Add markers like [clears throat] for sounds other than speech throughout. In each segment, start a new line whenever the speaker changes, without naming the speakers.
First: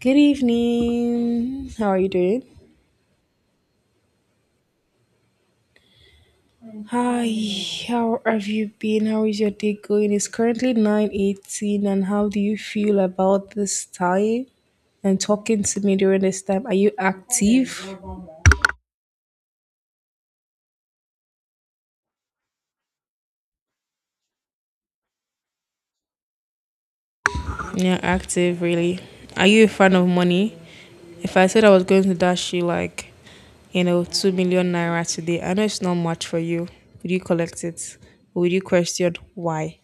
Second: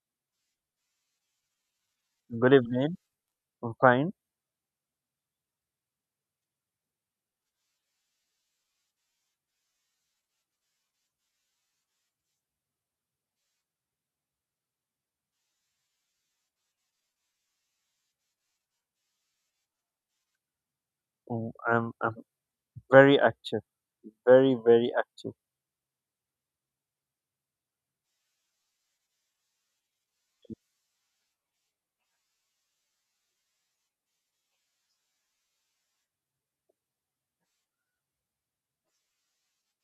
Good evening. How are you doing?
Good evening. I'm fine.
Hi, how have you been? How is your day going? It's currently 9:18, and how do you feel about this time and talking to me during this time? Are you active?
I'm very active, very very active.
Yeah, active really. Are you a fan of money? If I said I was going to dash you like, 2 million naira today, I know it's not much for you. Would you collect it? Would you question why?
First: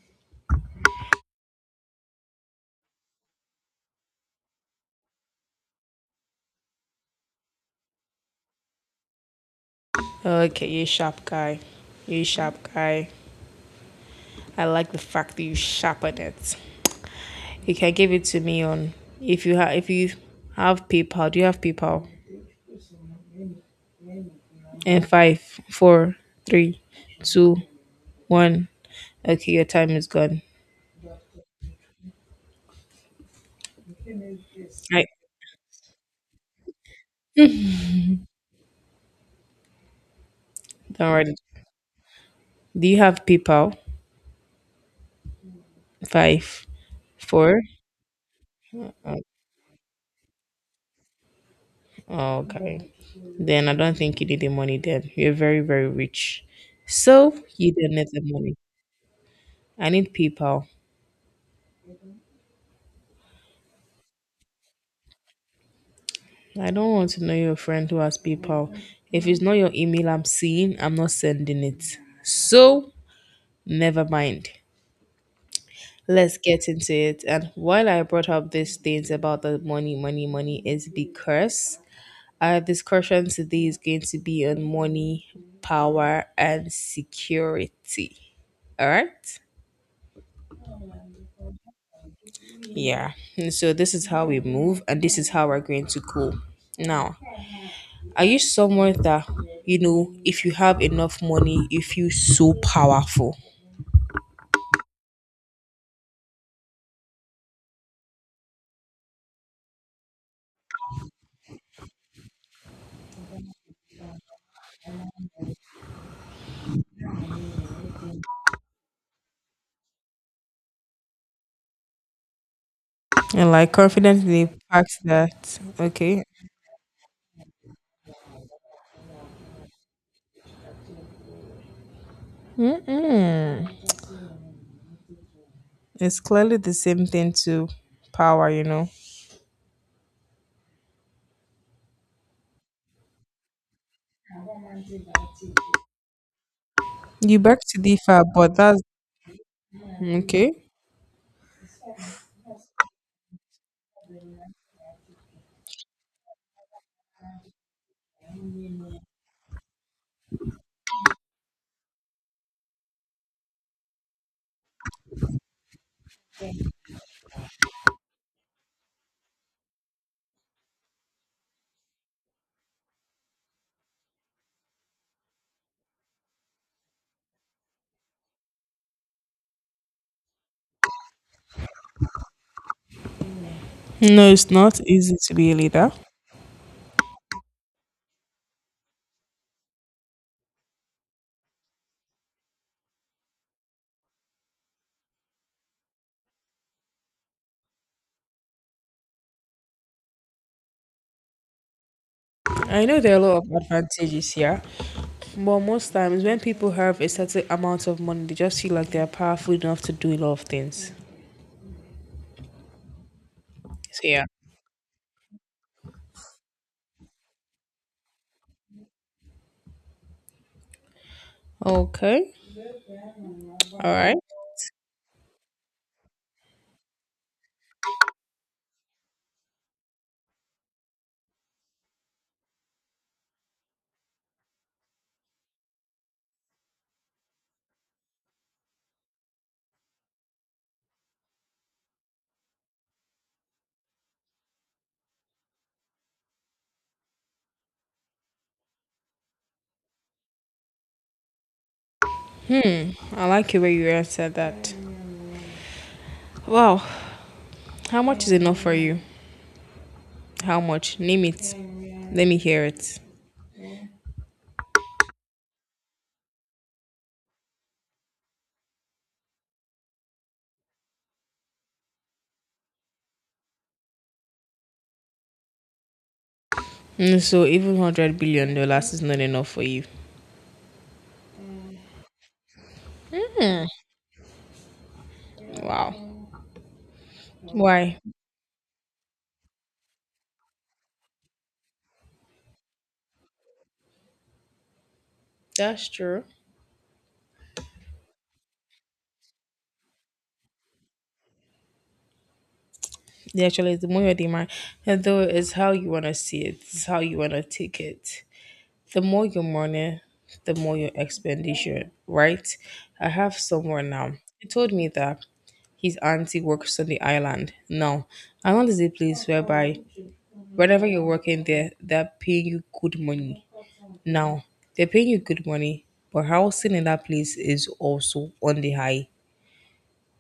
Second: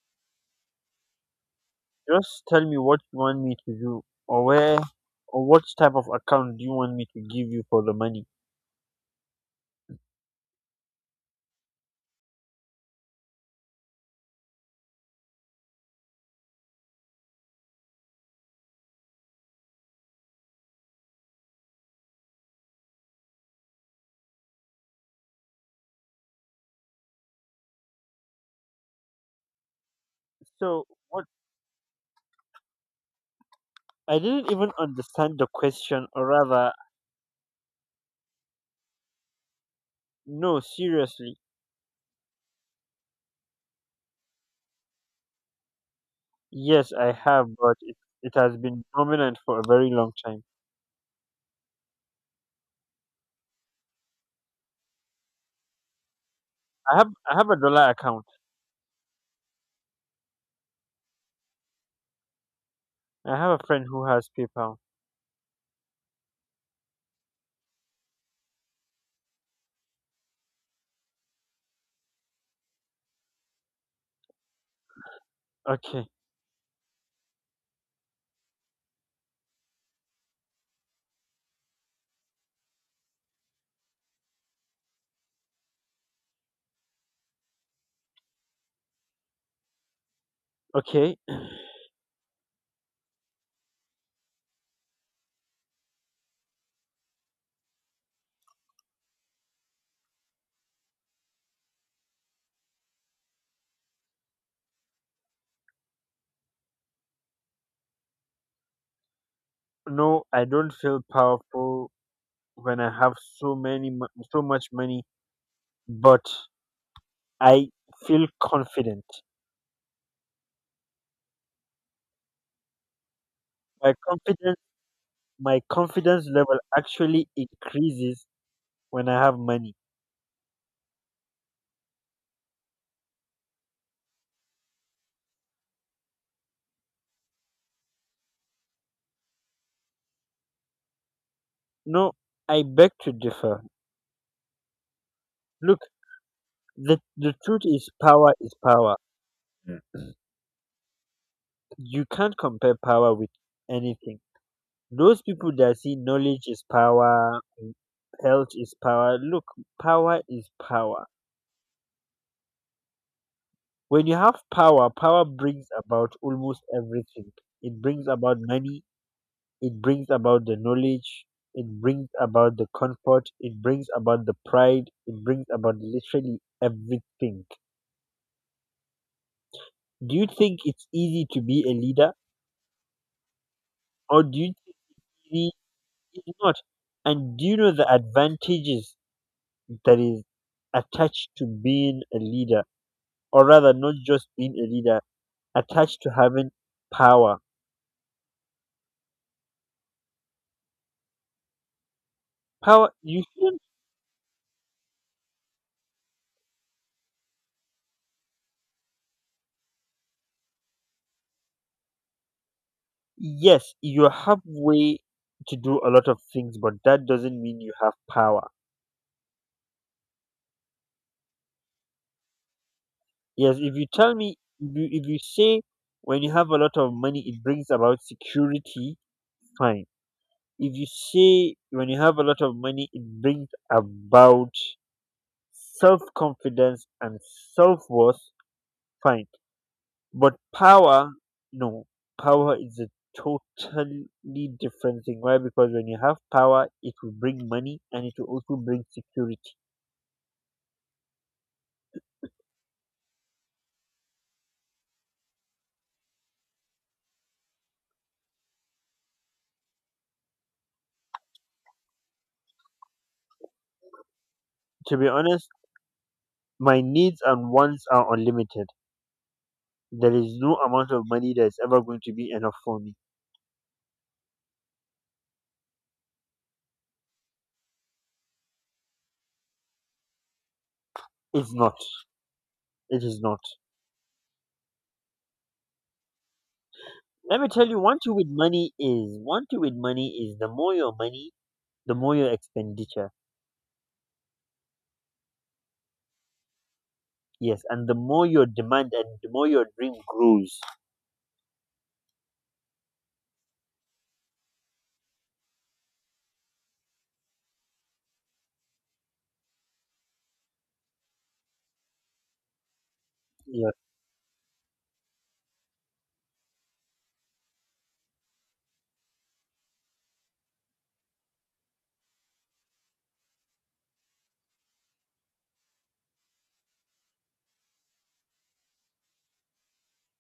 Just tell me what you want me to do, or where, or what type of account do you want me to give you for the money.
Okay, you sharp guy. You sharp guy. I like the fact that you sharpen it. You can give it to me on if you have PayPal. Do you have PayPal? And five, four, three, two, one. Okay, your time is gone.
So what? I didn't even
I
understand the question, or rather, no,
don't worry.
seriously.
Do you have PayPal? Five,
Yes, I have,
four.
but it has been dominant for a very long time.
Oh, okay. Then I don't think you need the money. Then you're very, very rich.
I have
So
I have a
you
dollar
don't need the
account.
money. I need PayPal.
I have a friend who has PayPal.
I don't want to know your friend who has PayPal. If it's not your email I'm seeing, I'm not sending it. So, never mind.
Okay,
Let's get into it. And while I brought up these things about the money, money, money is because our discussion today is going to be on money, power, and security. All right?
okay. [clears throat]
Yeah. And so, this is how we move, and this is how we're going to go. Now, are you someone that, if you have enough money, you feel so powerful?
No, I don't feel powerful when I have so much money, but I feel confident.
And like
My
confidently
confidence,
packed that,
my
okay.
confidence level actually increases when I have money.
Mm-mm. It's clearly the same thing to power, you know.
No, I beg to differ. Look, the
You beg
truth
to
is,
differ,
power
but
is
that's
power. Mm.
okay.
You can't compare power with anything. Those people that see knowledge is power, health is power. Look, power is power. When you have power, power brings about almost everything. It brings about money, it brings about the knowledge, it brings about the comfort, it brings about the pride, it brings about literally everything. Do you think it's easy to be a leader, or
No,
do
it's
you
not easy to be
think
a leader.
it's not? And do you know the advantages that is attached to being a leader, or rather not just being a leader, attached to having power?
I
Power
know there are a
you
lot of
should.
advantages here, but most times when people have a certain amount of money, they just feel like they're powerful enough to do a lot of things.
Yes,
So,
you
yeah.
have way to do a lot of things, but that doesn't mean you have power.
Okay.
Yes, if you
All
tell
right.
me, if you say when you have a lot of money, it brings about security, fine. If you say when you have a lot of money, it brings about self confidence and self worth, fine. But power, no, power is a totally different thing. Why? Because when you have power, it will bring money and it will also bring security.
Hmm, I like it where you answered that. Wow, how much is enough for you? How much? Name it. Let me hear it.
To be honest, my needs and wants are unlimited. There is no amount of money that is ever going to be enough for me.
Hmm, so even $100 billion is not enough for you.
It's not. It is not.
Hmm. Wow.
Let me tell you,
Why?
one thing with money is one thing with money is the more your money, the more your expenditure.
That's true.
Yes, and the more your demand and the more your dream grows.
Yeah, actually, the more you're demanding, though, it's how you wanna see it. It's how you wanna take it. The more your money, the more your expenditure, right? I have
Yes,
someone now. He told me that his auntie works on the island. Now, island is a place whereby whenever you're working there, they're paying you good money. Now, they're paying you good money, but housing in that place is also on the high.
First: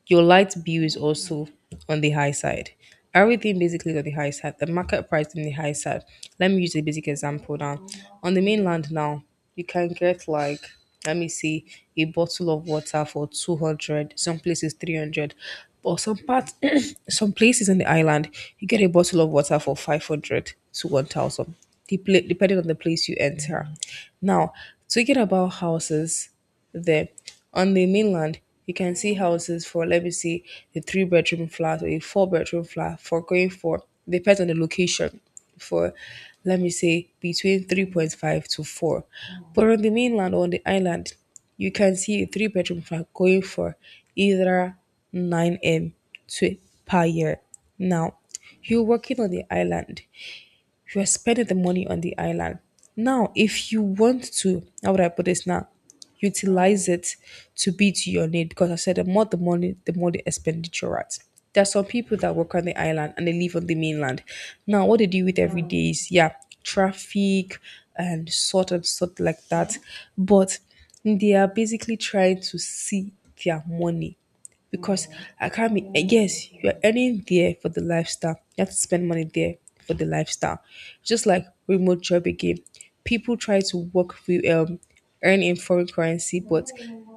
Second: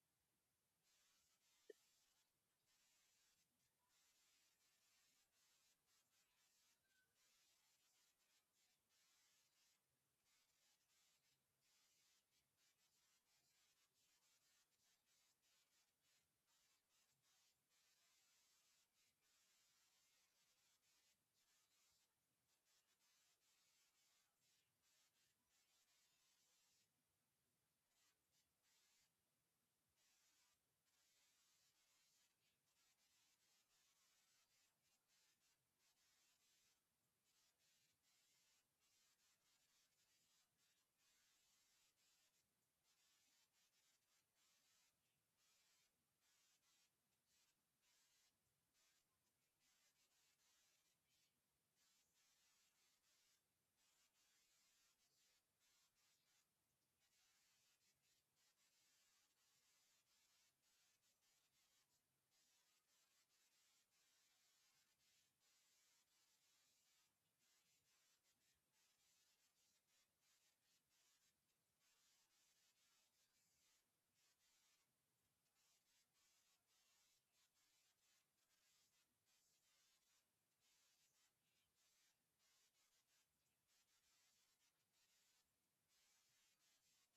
Your light bill is also on the high side. Everything basically is on the high side. The market price is on the high side. Let me use a basic example now. On the mainland now, you can get like, let me see, a bottle of water for 200, some places 300, but some parts [clears throat] some places in the island you get a bottle of water for 500 to 1000, depla- depending on the place you enter. Now, speaking about houses there. On the mainland, you can see houses for, let me see, a three-bedroom flat or a four-bedroom flat for going for, depends on the location, for, let me say, between 3.5 to 4. But on the mainland or on the island, you can see a three-bedroom flat going for either 9M to per year. Now, you're working on the island. You're spending the money on the island. Now, if you want to, how would I put this now? Utilize it to be to your need, because I said the more the money, the more the expenditure, right. There are some people that work on the island and they live on the mainland. Now, what they do with every day is, yeah, traffic and sort like that. But they are basically trying to see their money, because I can't be. Yes, you're earning there for the lifestyle. You have to spend money there for the lifestyle. Just like remote job again, people try to work with earn in foreign currency, but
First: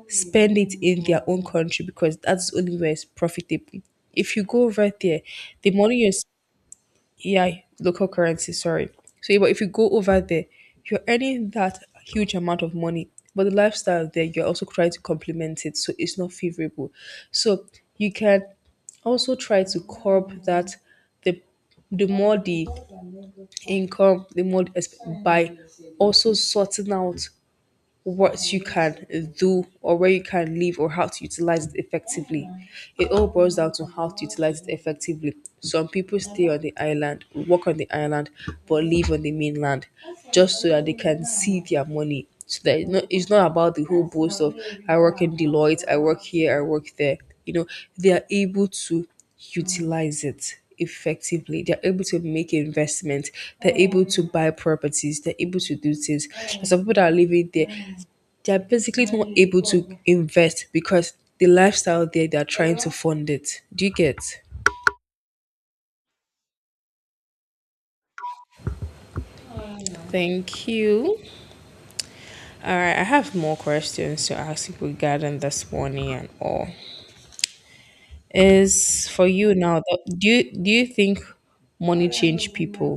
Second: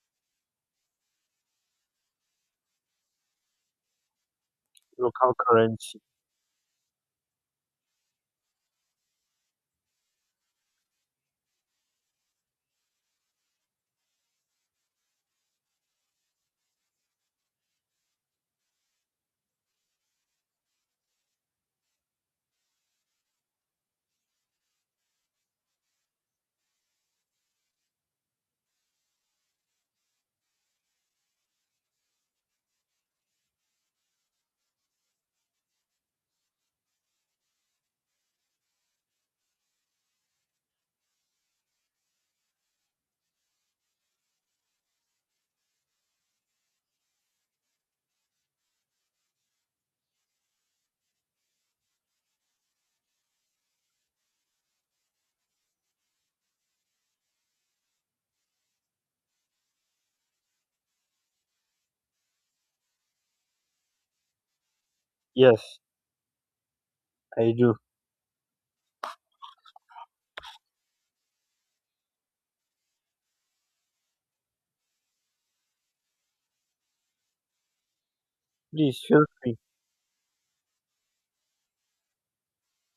spend it in their own country because that's the only where it's profitable. If you go over there,
local
the money
currency.
you're, yeah, local currency, sorry. So, yeah, but if you go over there, you're earning that huge amount of money, but the lifestyle there, you're also trying to complement it, so it's not favorable. So, you can also try to curb that, the the more the income, the more the exp- by also sorting out what you can do or where you can live or how to utilize it effectively. It all boils down to how to utilize it effectively. Some people stay on the island, work on the island, but live on the mainland just so that they can see their money. So that it's not about the whole boast of I work in Deloitte, I work here, I work there. You know, they are able to utilize it effectively. They're able to make investments. They're able to buy properties. They're able to do things. There's some people that are living there, they're basically not able to invest because the lifestyle there they're trying to fund it. Do you get?
Yes, I do.
Thank you. All right, I have more questions to ask you regarding this money and all.
Please
Is
feel
for you now that do you think money change people,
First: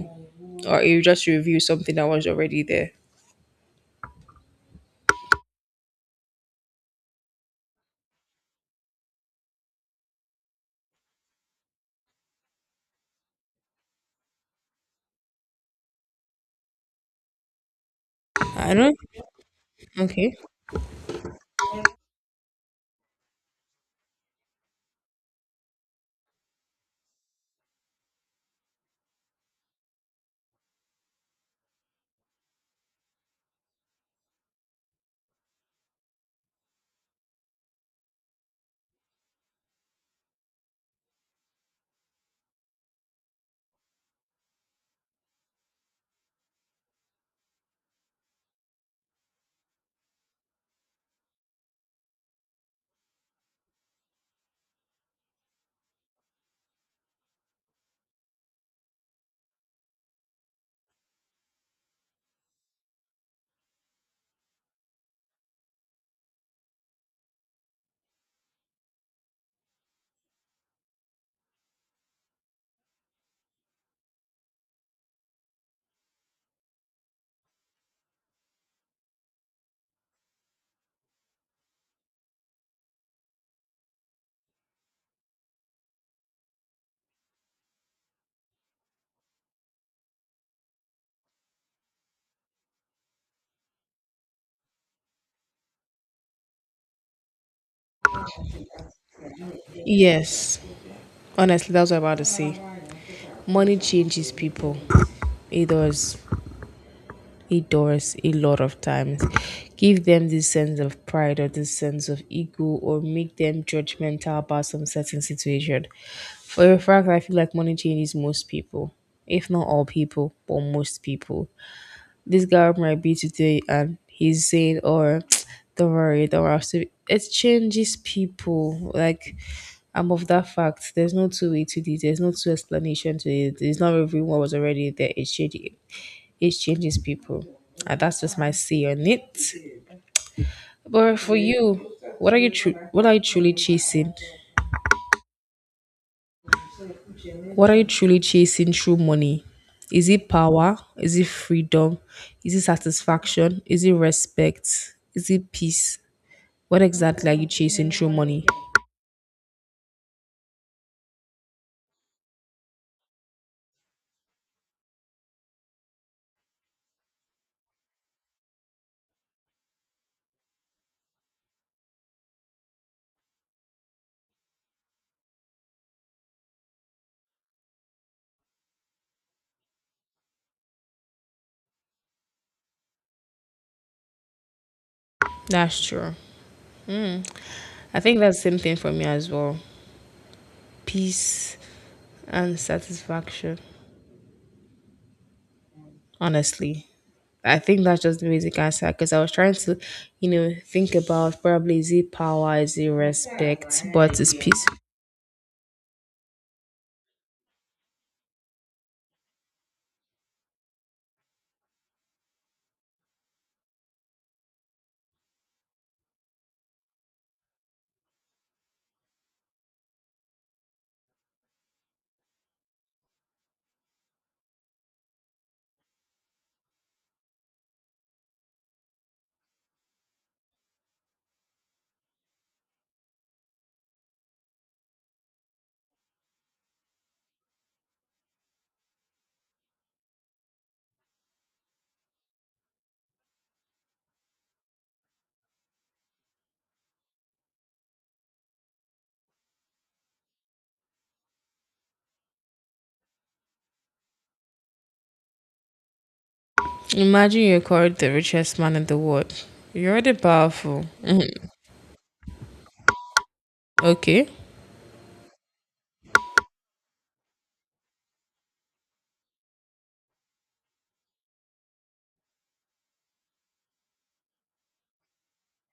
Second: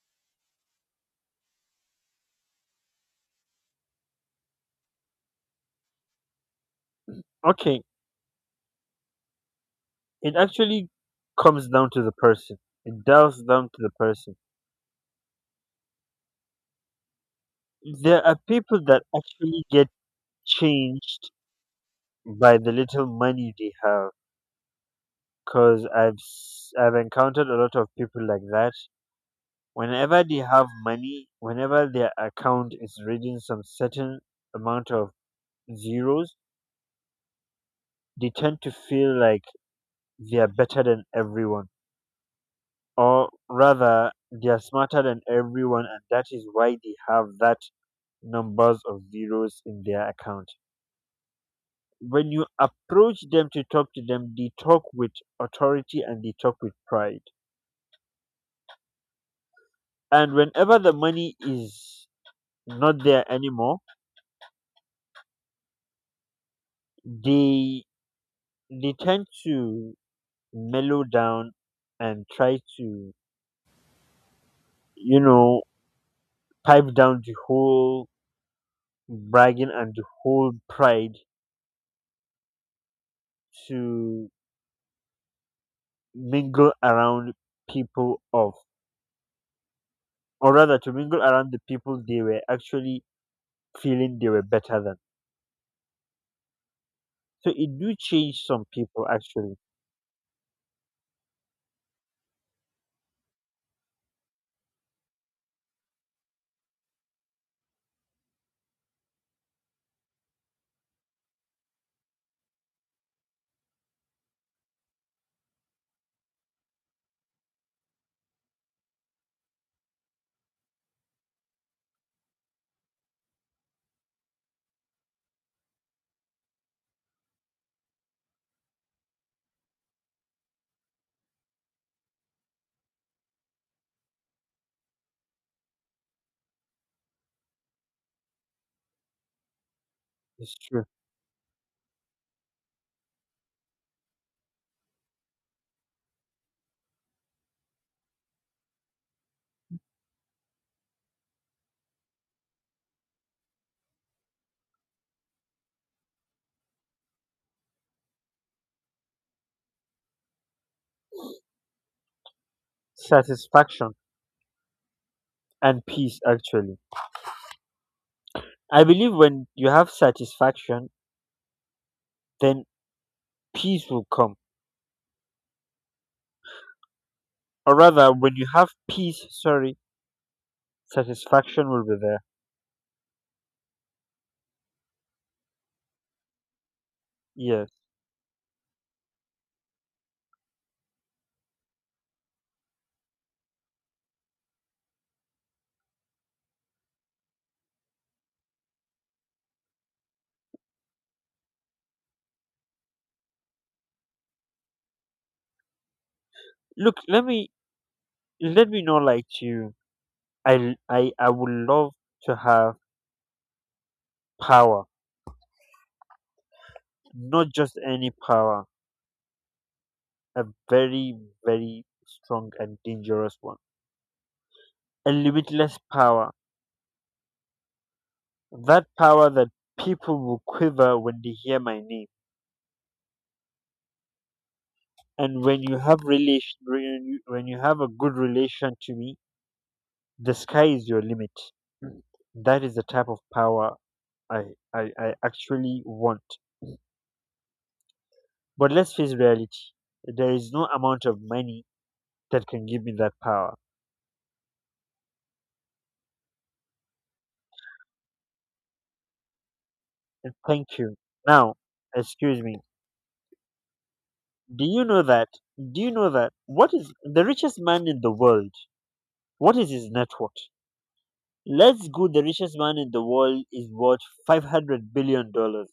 or you just review something that was already there?
okay. It actually comes down to the person. It dials down to the person. There are
I
people
don't.
that actually get
Okay.
changed by the little money they have because I've encountered a lot of people like that. Whenever they have money, whenever their account is reading some certain amount of zeros, they tend to feel like they are better than everyone, or rather, they are smarter than everyone, and that is why they have that numbers of zeros in their account. When you approach them to talk to them, they talk with authority and they talk with pride. And whenever the money is not there anymore, they they tend to mellow down and try to you know pipe down the whole bragging and the whole pride to mingle around people of, or rather to mingle around the people they were actually feeling they were better than. So it do change some people actually.
Yes. Honestly, that's what I'm about to say. Money changes people. It does. Doors a lot of times. Give them this sense of pride or this sense of ego or make them judgmental about some certain situation. For a fact, I feel like money changes most people, if not all people, but most people. This guy might be today and he's saying, or [tsk] don't worry, don't worry. I'll still-" be-" It changes people. Like, I'm of that fact. There's no two way to this. There's no two explanation to it. It's not everyone was already there. It's changing. It changes people, and that's just my say on it.
It's true.
But for you, what are you tru- what are you truly chasing? What are you truly chasing through money? Is it power? Is it freedom? Is it satisfaction? Is it respect? Is it peace? What exactly are you chasing through money?
Satisfaction and peace, actually. I believe when you have satisfaction, then peace will come. Or rather, when you have peace, sorry, satisfaction will be there.
That's true. Hmm.
Yes.
I think that's the same thing for me as well. Peace and satisfaction. Honestly. I think that's just the basic answer because I was trying to, think about probably is it power, is it respect, but it's peace.
Look, let me know like to you. I would love to have power, not just any power, a very very strong and dangerous one, a limitless power. That power that people will quiver when they hear my name. And when you have relation, when you have a good relation to me, the sky is your limit. That is the type of power I, I actually want. But let's face reality. There is no amount of money that can give me that power.
Imagine you're called the richest man in the world. You're already
And thank
powerful.
you.
[laughs] Mhm.
Now, excuse me.
Okay.
Do you know that? Do you know that? What is the richest man in the world? What is his net worth? Let's go. The richest man in the world is worth $500 billion dollars.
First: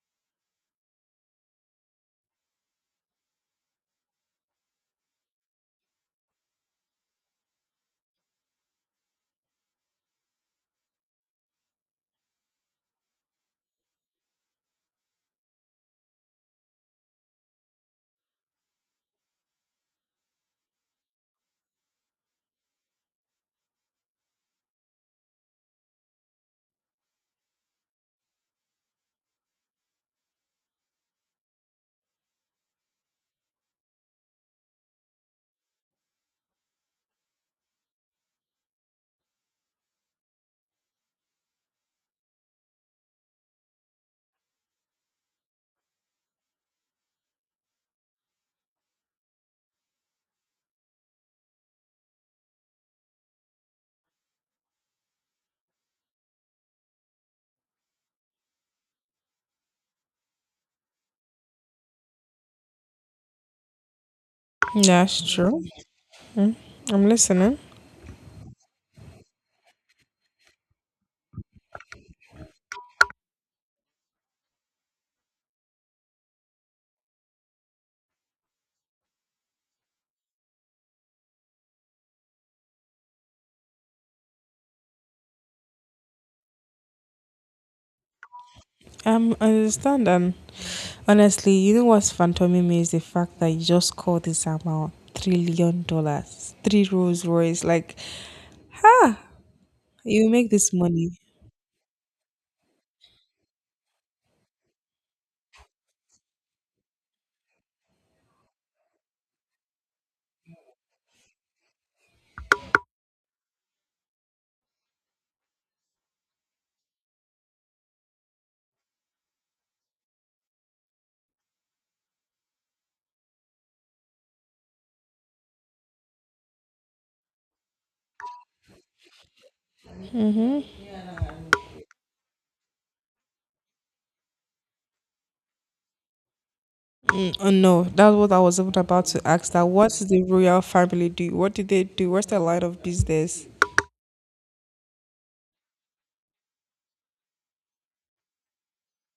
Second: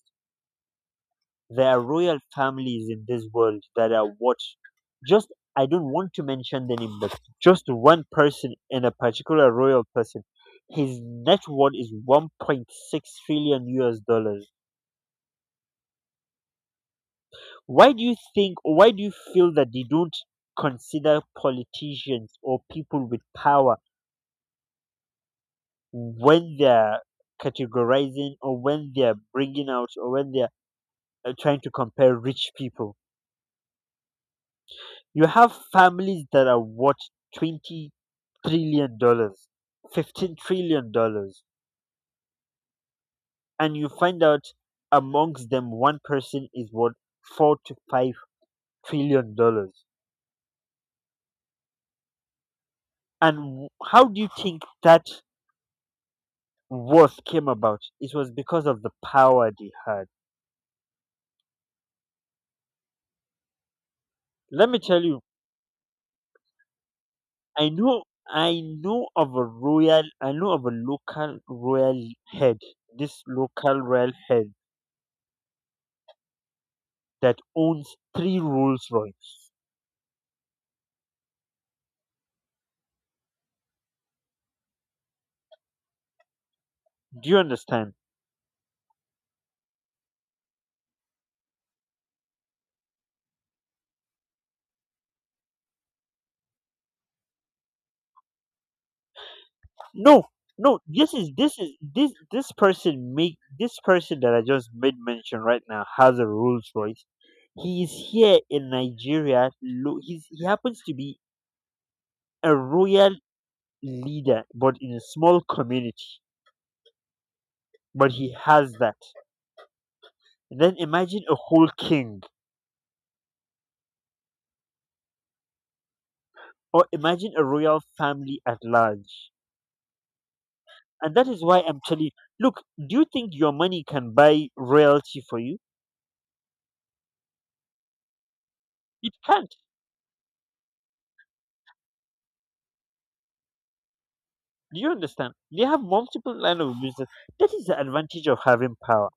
There are royal families in this world that are watched. Just, I don't want to mention the name, but just one person in a particular royal person, his net worth is $1.6 trillion. Why do you think, or why do you feel that they don't consider politicians or people with power when they're categorizing or when they're bringing out or when they're trying to compare rich people? You have families that are worth $20 trillion, $15 trillion, and you find out amongst them one person is worth $4 to 5 trillion. And how do you think that worth came about? It was because of the power they had. Let me tell
That's
you,
true. I'm listening.
I know I know of a local royal head, this local royal head that owns three Rolls Royce. Do you understand?
I understand. And honestly, you know what's phantoming me is the fact that you just called this amount trillion dollars, three Rolls Royce. Like, ah,
No,
you make this
no.
money.
This is this person that I just made mention right now has a Rolls Royce. He is here in Nigeria. He happens to be a royal leader, but in a small community. But he has that. Then imagine a whole king, or imagine a royal family at large. And that is why I'm telling you, look, do you think your money can buy royalty for you?
No, that's what I was even about
It
to ask.
can't.
That what does the royal family do? What do they do? What's their line of business?
Do you understand? They have multiple line of business. That is the advantage of having power.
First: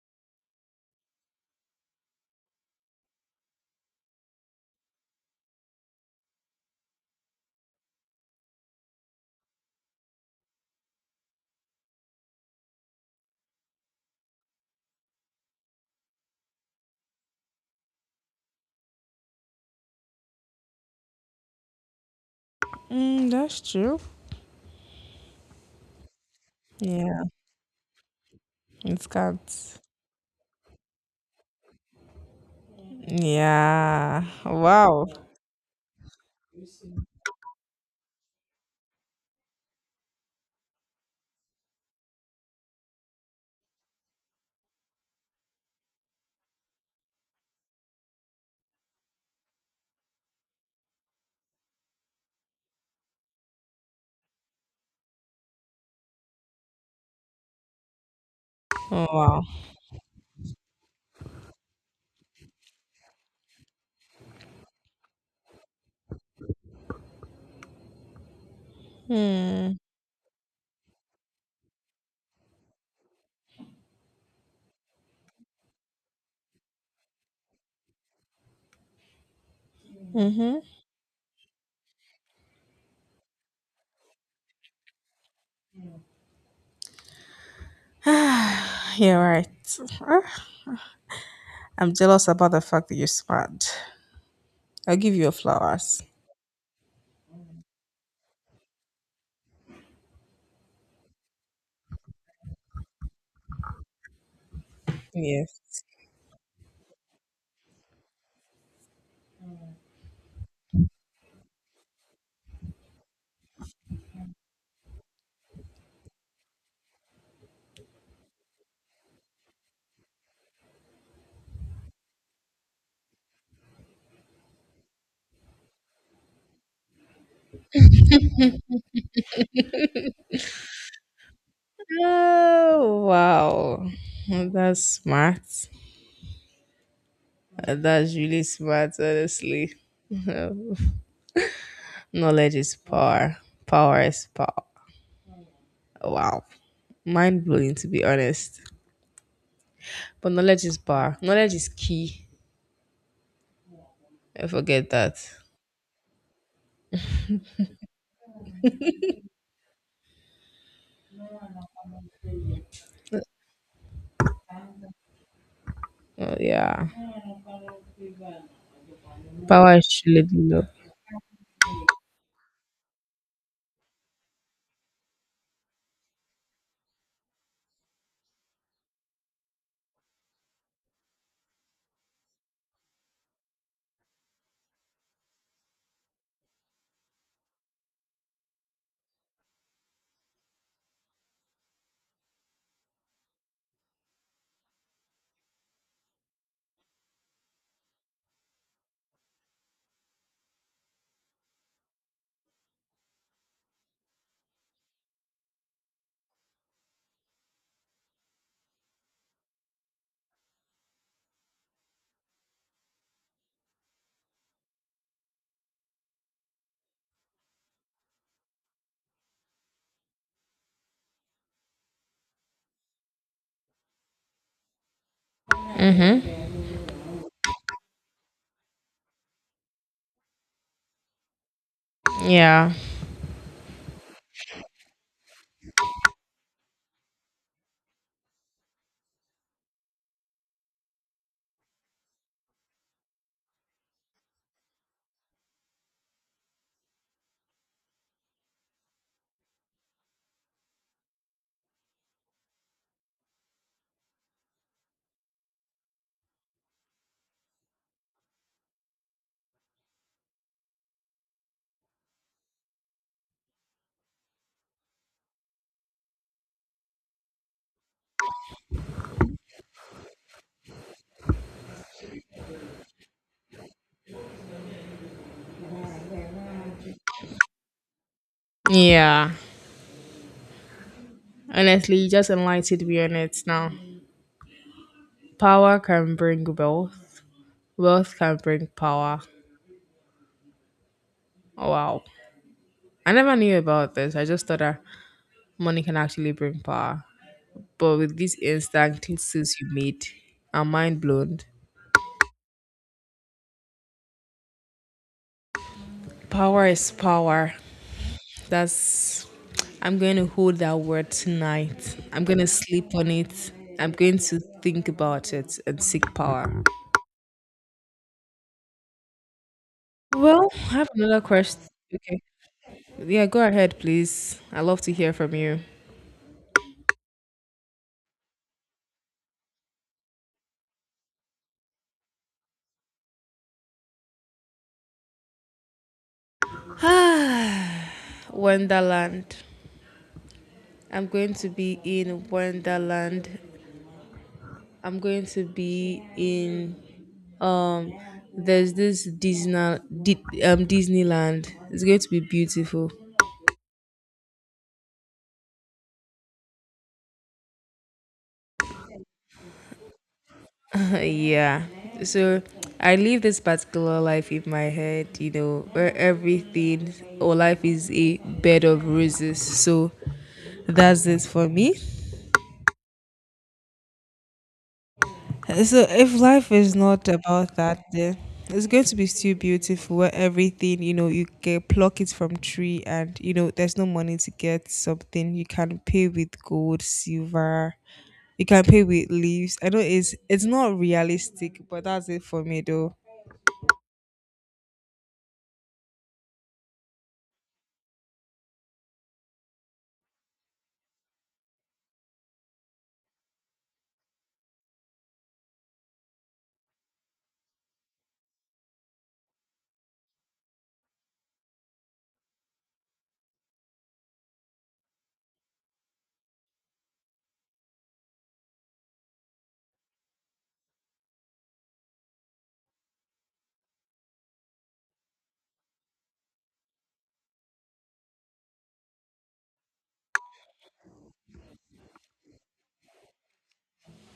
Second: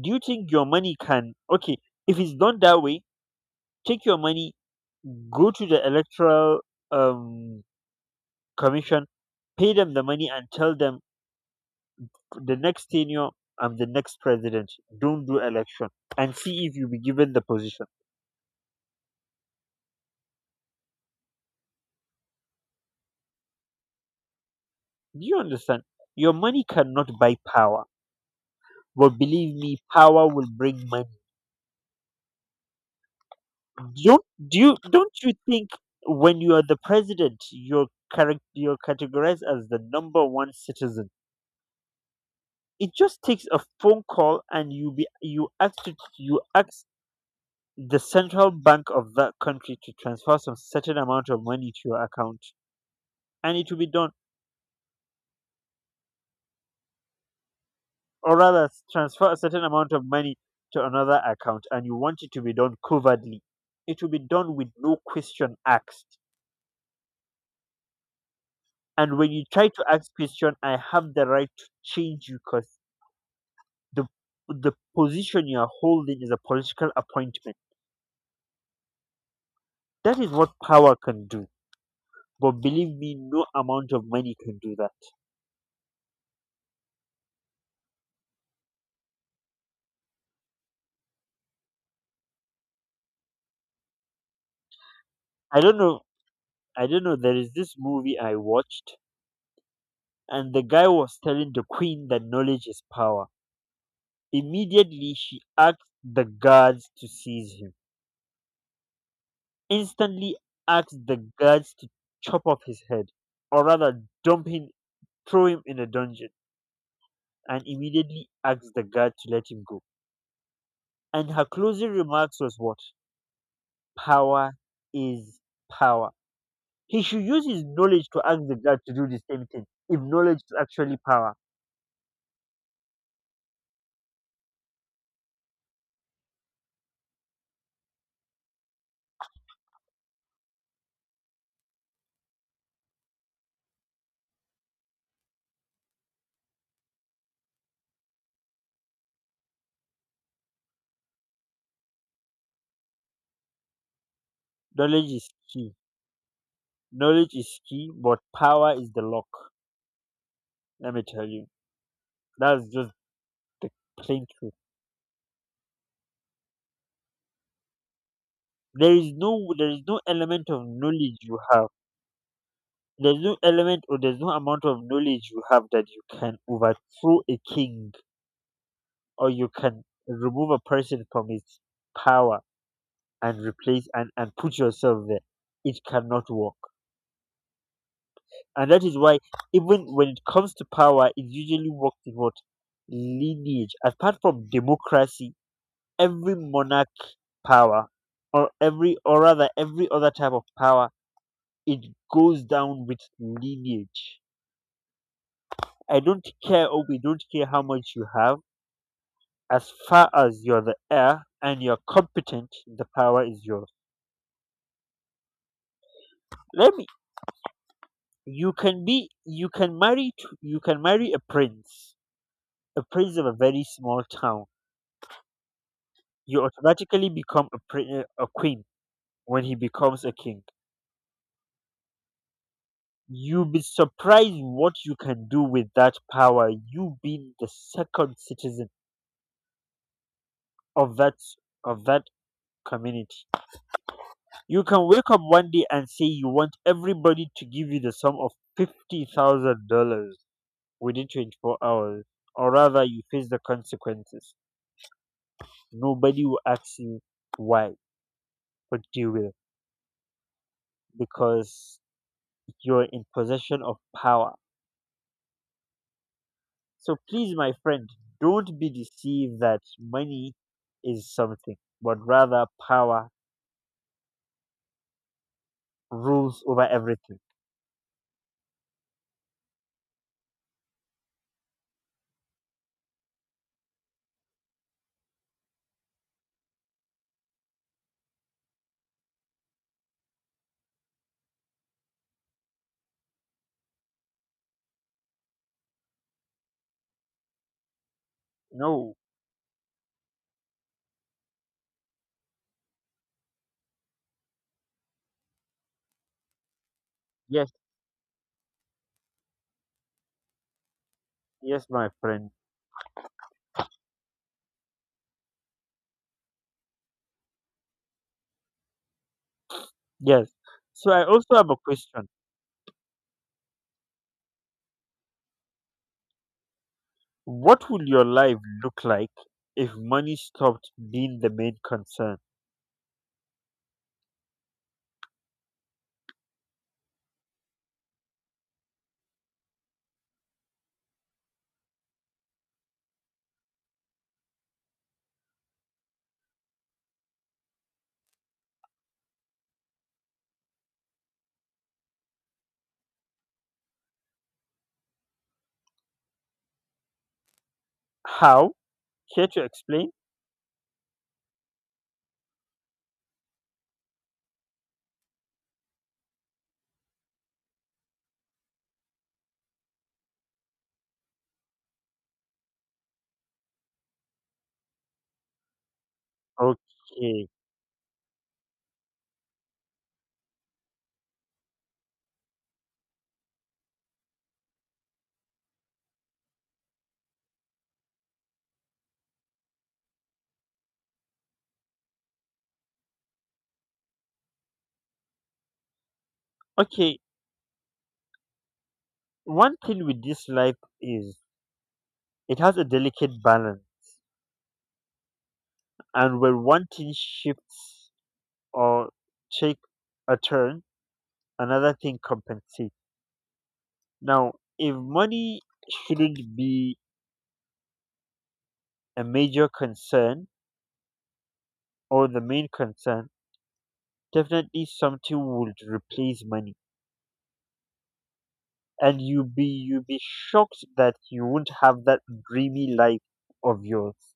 Do you think your money can okay, if it's done that way, take your money, go to the electoral um commission, pay them the money and tell them the next tenure I'm the next president. Don't do election and see if you be given the position.
Mm, that's true.
Do you understand? Your money cannot
Yeah,
buy power.
it's
But believe
cats.
me, power will bring money.
Yeah.
Don't do you
Wow.
don't you think when you are the president, you're you're categorized as the number one citizen? It just takes a phone call, and you be you ask to, you ask the central bank of that country to transfer some certain amount of money to your account, and it will be done. Or rather,
Oh,
transfer a
wow.
certain amount of money to another account, and you want it to be done covertly. It will be done with no question asked. And when you try
Hmm.
to ask question, I have the right to change you because the the position you are holding is a political appointment. That is what
Mm-hmm.
power can do. But believe me, no amount of money can do that.
You're right. Ah, I'm jealous about the fact that you're smart. I'll give you your
I don't know.
flowers.
I don't know. There is this movie I watched, and the guy was telling the queen that knowledge is power. Immediately, she
Yes.
asked the guards to seize him. Instantly, asked the guards to chop off his head, or rather, dump him, throw him in a dungeon, and immediately asked the guard to let him go. And her closing remarks was what? Power is power. He should use his knowledge to ask the God to do the same thing. If knowledge is actually power,
Oh wow. That's smart. That's really smart, honestly. [laughs] Knowledge is power. Power is power. Wow. Mind blowing, to be honest. But knowledge is power. Knowledge is key. I forget
knowledge
that.
is key. Knowledge is key, but power is the lock. Let me tell you. That's just the plain truth.
Oh, yeah.
There is no there
Power
is
is
no
truly
element of
love.
knowledge you have. There's no element or there's no amount of knowledge you have that you can overthrow a king or you can remove a person from his power and replace and put yourself there. It cannot work, and that is why, even when it comes to power, it usually works in, what, lineage. Apart from democracy, every monarch power, or every, or rather every other type of power, it goes down with lineage. I don't care, or we don't care how much you have. As far as you're the heir and you're competent, the power is yours. Let me, you can marry a prince, a prince of a very small town. You
Mm-hmm.
automatically become a queen when he becomes a king.
Yeah.
You'll be surprised what you can do with that power. You being the second citizen of that of that community. You can wake up one day and say you want everybody to give you the sum of $50,000 within 24 hours, or rather, you face the consequences. Nobody will ask you why, but you will because you're in possession of power. So please, my friend, don't be deceived that money is something, but rather power rules over everything.
Yeah. Honestly, you just enlightened me on it now. Power can bring wealth. Wealth can bring power. Oh, wow. I never knew about this. I just thought that money can actually bring power. But with these
No,
instant cliches you made, I'm mind blown. Power is
yes,
power. That's I'm going to hold that word
yes, my
tonight. I'm
friend,
going to sleep on it. I'm going to think about it and seek power.
yes.
Well, I have
So I
another
also have a
question.
question.
Okay. Yeah, go ahead, please. I love to hear from you.
What would your life look like if money stopped being the main concern?
[sighs] Ah, Wonderland. I'm going to be in Wonderland. I'm going to be in um there's this Disney Di- Disneyland. It's going to be beautiful.
How? Care to explain?
[laughs] Yeah. So I live this particular life in my head, where everything or life is a bed of roses. So that's it for me. So if life is not
Okay.
about that, then it's going to be still beautiful where everything, you can pluck it from tree and, there's no money to get something. You can pay with gold, silver, you can pay with leaves. I know it's not realistic, but that's it for me though.
Okay. One thing with this life is it has a delicate balance, and when one thing shifts or take a turn, another thing compensate. Now if money shouldn't be a major concern or the main concern, definitely something would replace money, and you be shocked that you won't have that dreamy life of yours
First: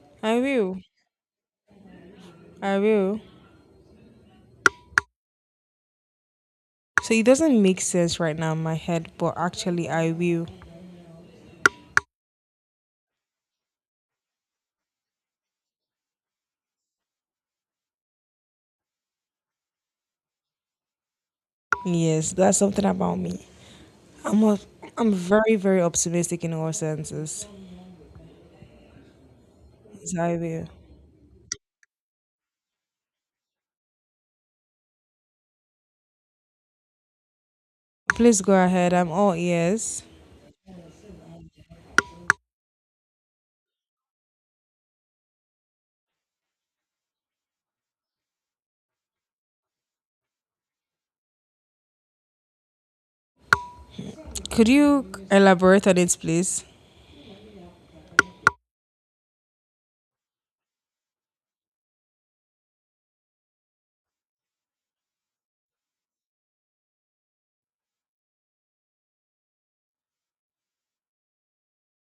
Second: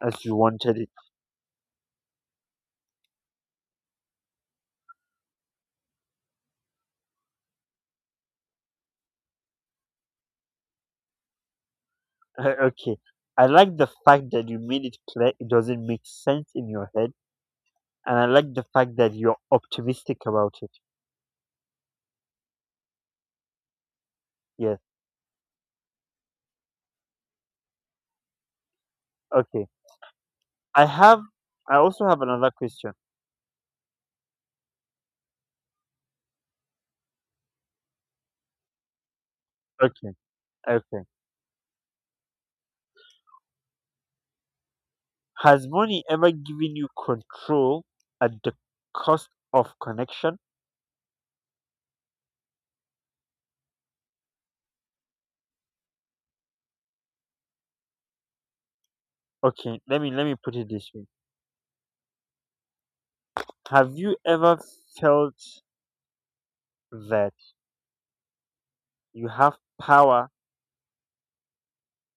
as you
I
wanted
will.
it.
I will. So it doesn't make sense right now in my head, but actually I will.
[laughs] Okay. I like the fact that you made it clear it doesn't make sense in your head, and I like the fact that you're optimistic about it.
Yes, that's something about me. I'm a,
Yes.
I'm very, very optimistic in all senses.
Okay.
So I will.
i have I also have another question.
Please go ahead. I'm all ears.
Okay. Okay. Has money ever given you control at the cost of connection?
Could you elaborate on it, please?
Okay, let me put it this way. Have you ever felt that you have power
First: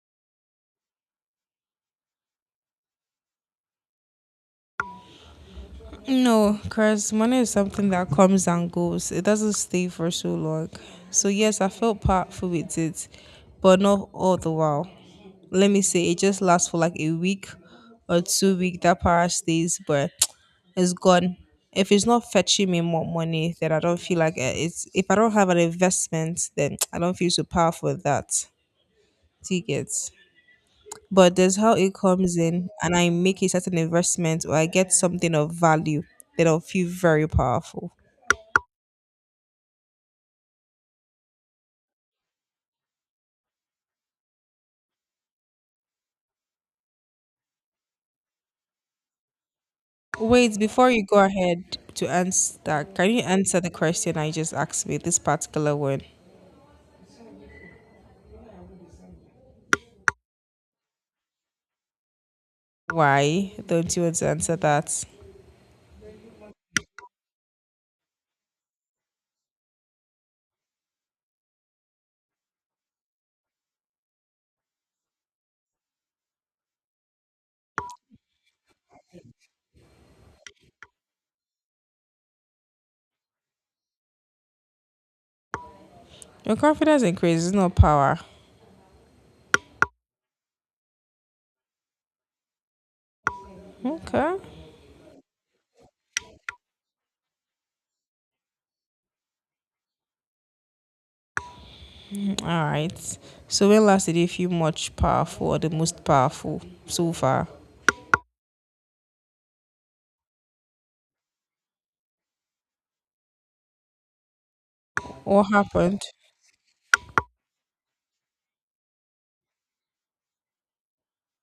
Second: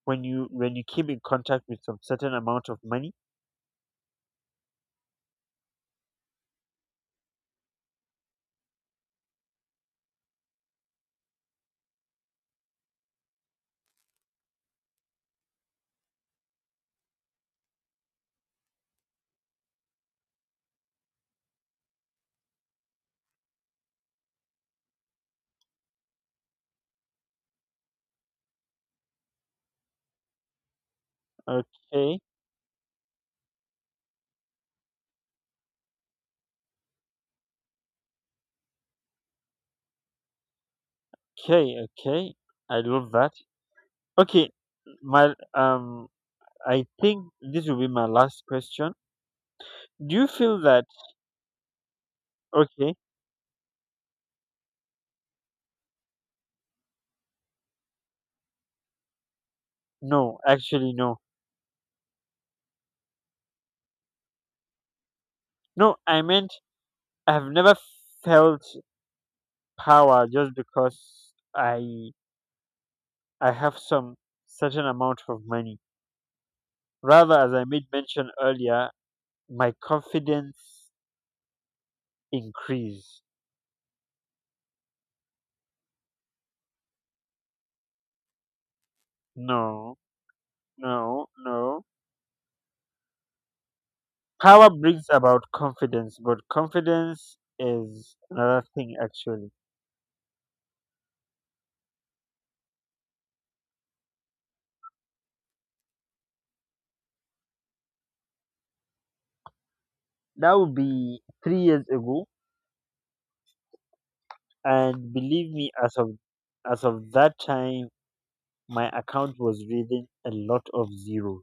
when you came in contact with some certain amount of money?
No, because money is something that comes and goes. It doesn't stay for so long. So yes, I felt powerful with it, but not all the while. Let me say it just lasts for like a week or 2 week. That power stays, but [tsk] it's gone. If it's not fetching me more money, then I don't feel like it's. If I don't have an investment, then [tsk] I don't feel so powerful with that. Do you get? But there's how it
Okay,
comes in and I make a certain investment or I get something of value that I'll feel very powerful.
okay, okay. I love that. Okay, my I think this will be my last question. Do you
Wait,
feel that?
before you go ahead to answer,
Okay,
can you answer the question I just asked me, this particular one?
no, actually, no,
Why don't you want to answer that?
no. I meant I have never felt power just because I I have some certain amount of money. Rather, as I made mention earlier, my confidence increase.
Your confidence increases, not power.
No, no, no.
Okay.
Power brings about confidence, but confidence is another thing actually.
All right. So when last did you feel much powerful or the most powerful so far?
That would be 3 years ago, and
What
believe me, as
happened?
of as of that time, my account was reading a lot of zeros.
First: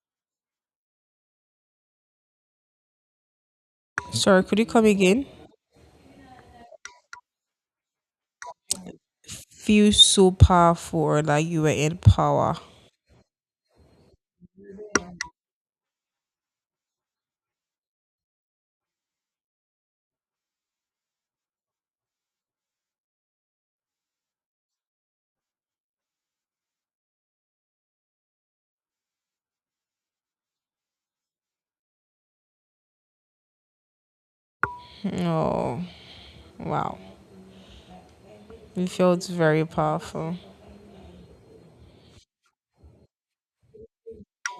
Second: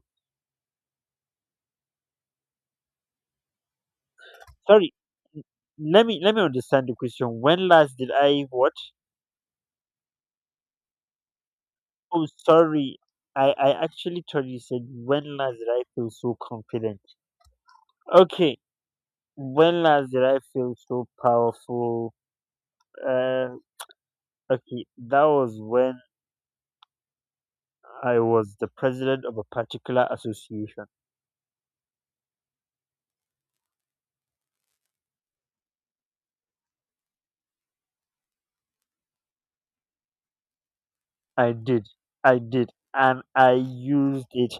Sorry, could you come
Sorry.
again?
Let me understand the question. When last did I what?
Feel so powerful or like you were in
Oh,
power.
sorry. I actually thought you said when last did I feel so confident? Okay. When last did I feel so powerful? Uh, okay. That was when I was the president of a particular association.
Oh, wow. It felt very powerful.
I did. I did. And I used it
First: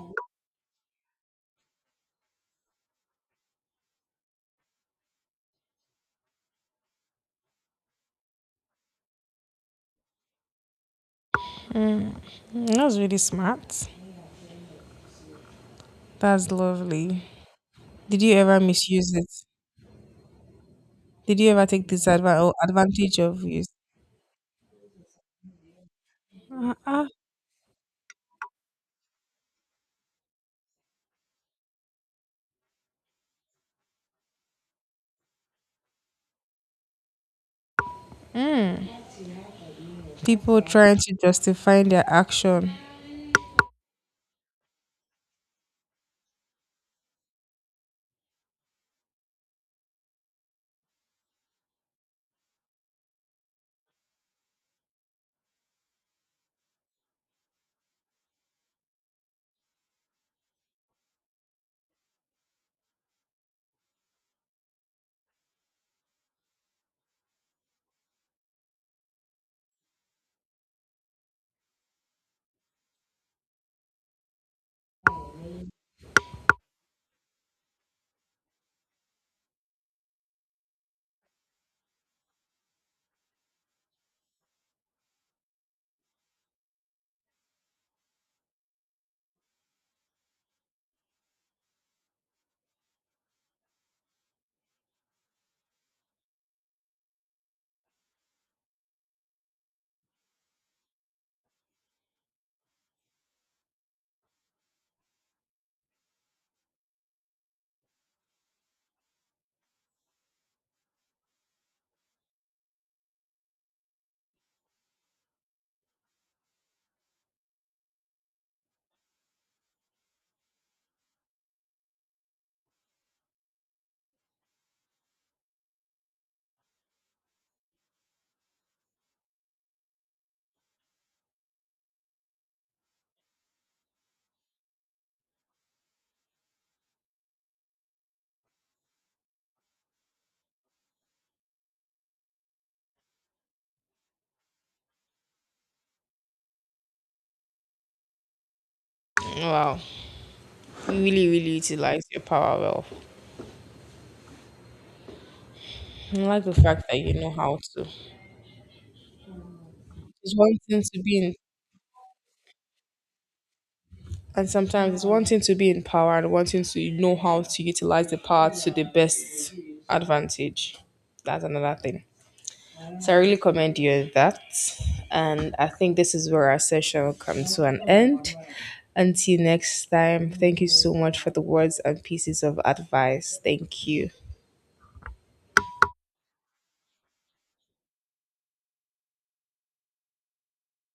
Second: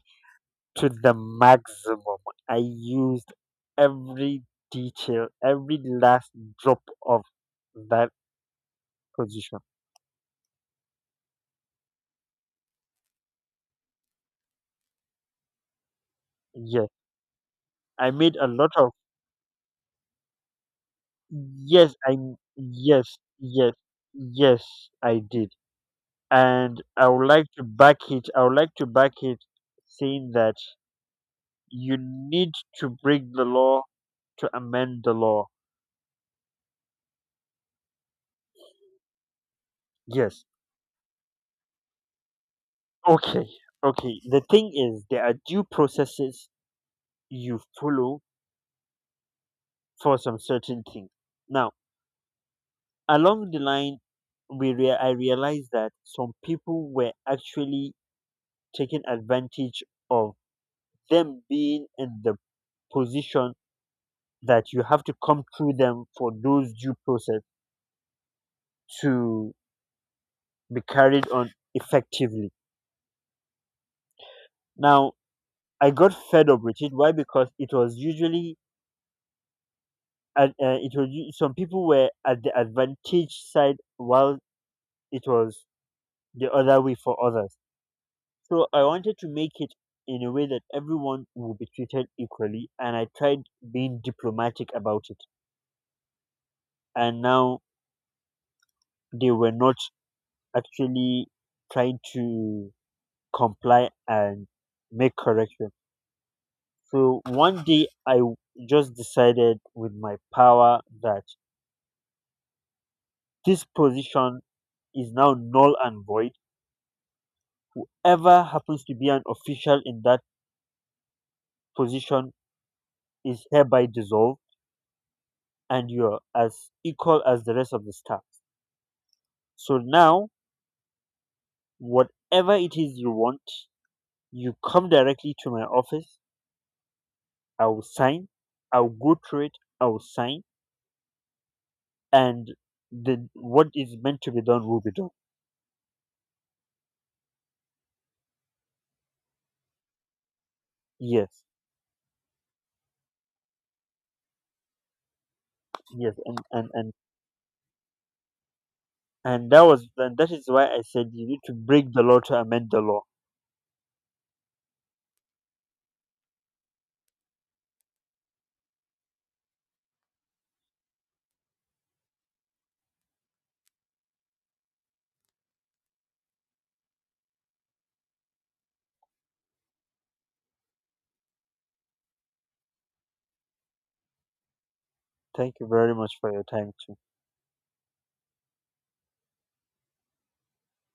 to the maximum. I used every detail, every last drop of that position.
Mm, that was really smart. That's
Yes,
lovely.
I
Did you
made a
ever
lot of
misuse it? Did you ever take
yes,
disadvantage or
yes,
advantage of it?
yes, yes, I did. And
Uh-uh.
I would like to back it. I would like to back it saying that you need to break the law to amend the law.
Mm.
Yes.
People trying to justify their action.
Okay. Okay. The thing is, there are due processes you follow for some certain things. Now, along the line, I realized that some people were actually taking advantage of them being in the position that you have to come through them for those due process to be carried on effectively. Now, I got fed up with it. Why? Because it was usually and some people were at the advantage side while it was the other way for others. So I wanted to make it in a way that everyone will be treated equally, and I tried being diplomatic about it. And now they were not actually trying to comply and make correction. So one day just decided with my power that this position is now null and void. Whoever happens to be an official in that position is hereby dissolved and you're as equal as the rest of the staff. So now, whatever it is you want, you come directly to my office. I will sign. I will go through it. I will sign and the what is meant to be done will be done.
Wow. You really,
Yes,
really utilize your power well.
yes,
I
and
like the
and
fact
and
that you know how to.
and that was and that
It's
is
one
why I
thing to
said
be
you
in
need to break the law to amend the law.
and sometimes it's wanting to be in power and wanting to know how to utilize the power to the best advantage. That's another thing. So I really commend you on that. And I think this is where our session will come to an end. Until next time, thank you so much for the words and pieces of advice. Thank you.
Thank you very much for your time too.